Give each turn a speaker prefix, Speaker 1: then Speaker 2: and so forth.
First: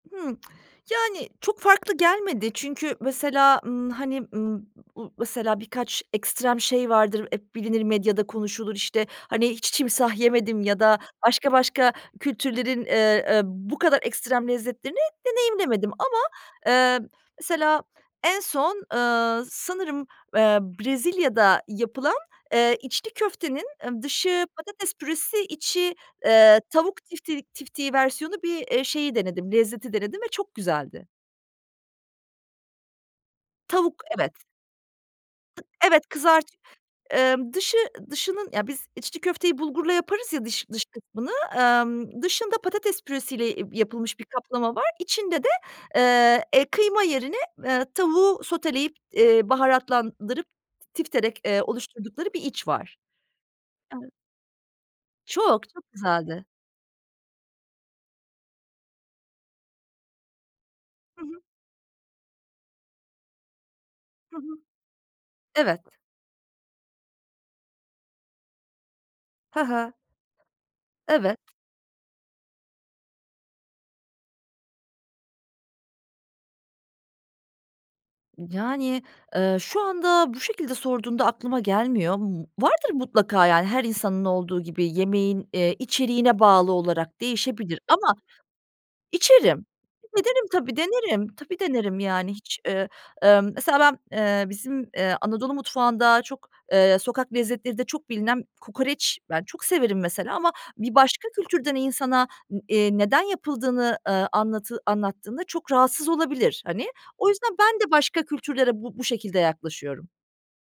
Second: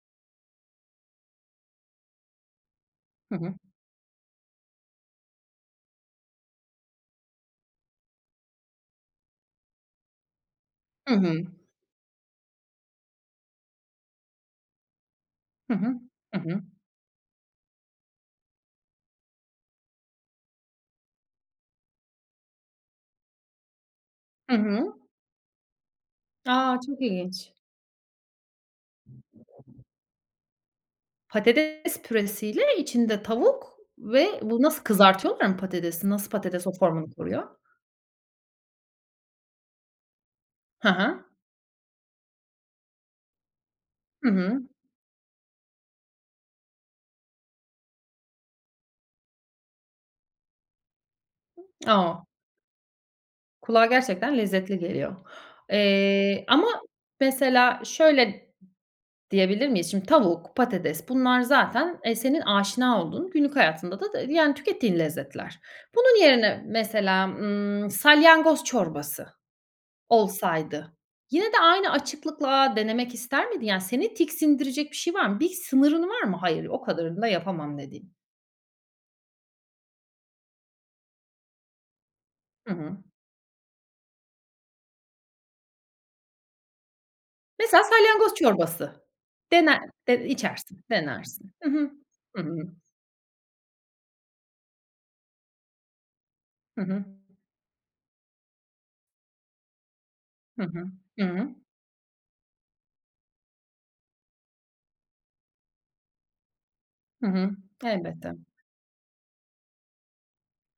Speaker 1: Hımm. Yani, çok farklı gelmedi çünkü
Speaker 2: Hı hı.
Speaker 1: mesela, ımm, hani, ımm, m mesela, birkaç ekstrem şey vardır, hep bilinir, medyada konuşulur, işte, hani, hiç timsah yemedim ya da
Speaker 2: Hı hı.
Speaker 1: başka başka kültürlerin, ııı, e, bu kadar ekstrem lezzetlerini
Speaker 2: Hı
Speaker 1: deneyimlemedim
Speaker 2: hı.
Speaker 1: ama,
Speaker 2: Hı hı.
Speaker 1: ııı, mesela en son, ııı, sanırım, ııı, Brezilya'da yapılan, ııı, içli köftenin dışı
Speaker 2: Hı
Speaker 1: patates
Speaker 2: hı.
Speaker 1: püresi içi, ııı,
Speaker 2: A, çok
Speaker 1: tavuk
Speaker 2: ilginç.
Speaker 1: tiftik tiftiği versiyonu bir, eee, şeyi denedim, lezzeti denedim ve çok güzeldi.
Speaker 2: Patates püresiyle içinde tavuk
Speaker 1: Tavuk,
Speaker 2: ve
Speaker 1: evet.
Speaker 2: bu Nasıl kızartıyorlar mı
Speaker 1: T evet,
Speaker 2: patatesi? Nasıl
Speaker 1: kızartı
Speaker 2: patates o formunu koruyor?
Speaker 1: Imm, dışı dışının, ya biz içli köfteyi bulgurla yaparız ya dış dış
Speaker 2: Hı hı.
Speaker 1: kısmını, ımm, dışında patates, e, püresiyle yapılmış bir
Speaker 2: Hı hı.
Speaker 1: kaplama var. İçinde de, ııı, e, kıyma yerine, ııı, tavuğu soteleyip, eee, baharatlandırıp, tifterek, eee,
Speaker 2: O!
Speaker 1: oluşturdukları bir iç var.
Speaker 2: Kulağa gerçekten lezzetli geliyor.
Speaker 1: Çok, çok
Speaker 2: Eee,
Speaker 1: güzeldi.
Speaker 2: ama mesela, şöyle d diyebilir miyiz? Şimdi tavuk, patates,
Speaker 1: Hı
Speaker 2: bunlar
Speaker 1: hı.
Speaker 2: zaten, e, senin aşina olduğun, günlük hayatında da,
Speaker 1: Hı
Speaker 2: yani,
Speaker 1: hı.
Speaker 2: tükettiğin lezzetler.
Speaker 1: Evet.
Speaker 2: Bunun yerine, mesela, ımm, salyangoz çorbası
Speaker 1: Hı hı.
Speaker 2: olsaydı,
Speaker 1: Evet.
Speaker 2: yine de aynı açıklıkla denemek ister miydin? Yani, seni tiksindirecek bir şey var mı? Bir sınırın var mı? "Hayır, o kadarını da yapamam." dediğin.
Speaker 1: Yani, ııı, şu anda bu şekilde sorduğunda aklıma gelmiyor ama
Speaker 2: Hı
Speaker 1: vardır
Speaker 2: hı.
Speaker 1: mutlaka. Yani, her insanın olduğu gibi yemeğin, eee, içeriğine bağlı olarak değişebilir
Speaker 2: Mesela,
Speaker 1: ama
Speaker 2: salyangoz çorbası.
Speaker 1: içerim.
Speaker 2: Dener de
Speaker 1: Denerim tabii,
Speaker 2: içersin.
Speaker 1: denerim.
Speaker 2: Denersin.
Speaker 1: Tabii
Speaker 2: Hı hı.
Speaker 1: denerim, yani
Speaker 2: Hı hı.
Speaker 1: hiç, ııı, ııı, mesela ben, ııı, bizim, ııı, Anadolu mutfağında çok,
Speaker 2: Hı
Speaker 1: ııı,
Speaker 2: hı.
Speaker 1: sokak lezzetlerinde çok bilinen kokoreç. Ben çok severim mesela ama
Speaker 2: Hı hı.
Speaker 1: bir başka
Speaker 2: Hıı.
Speaker 1: kültürden insana, iii, neden yapıldığını, ııı, anlatı anlattığında çok rahatsız olabilir, hani.
Speaker 2: Hı
Speaker 1: O
Speaker 2: hı.
Speaker 1: yüzden ben de başka
Speaker 2: Elbette.
Speaker 1: kültürlere bu bu şekilde yaklaşıyorum.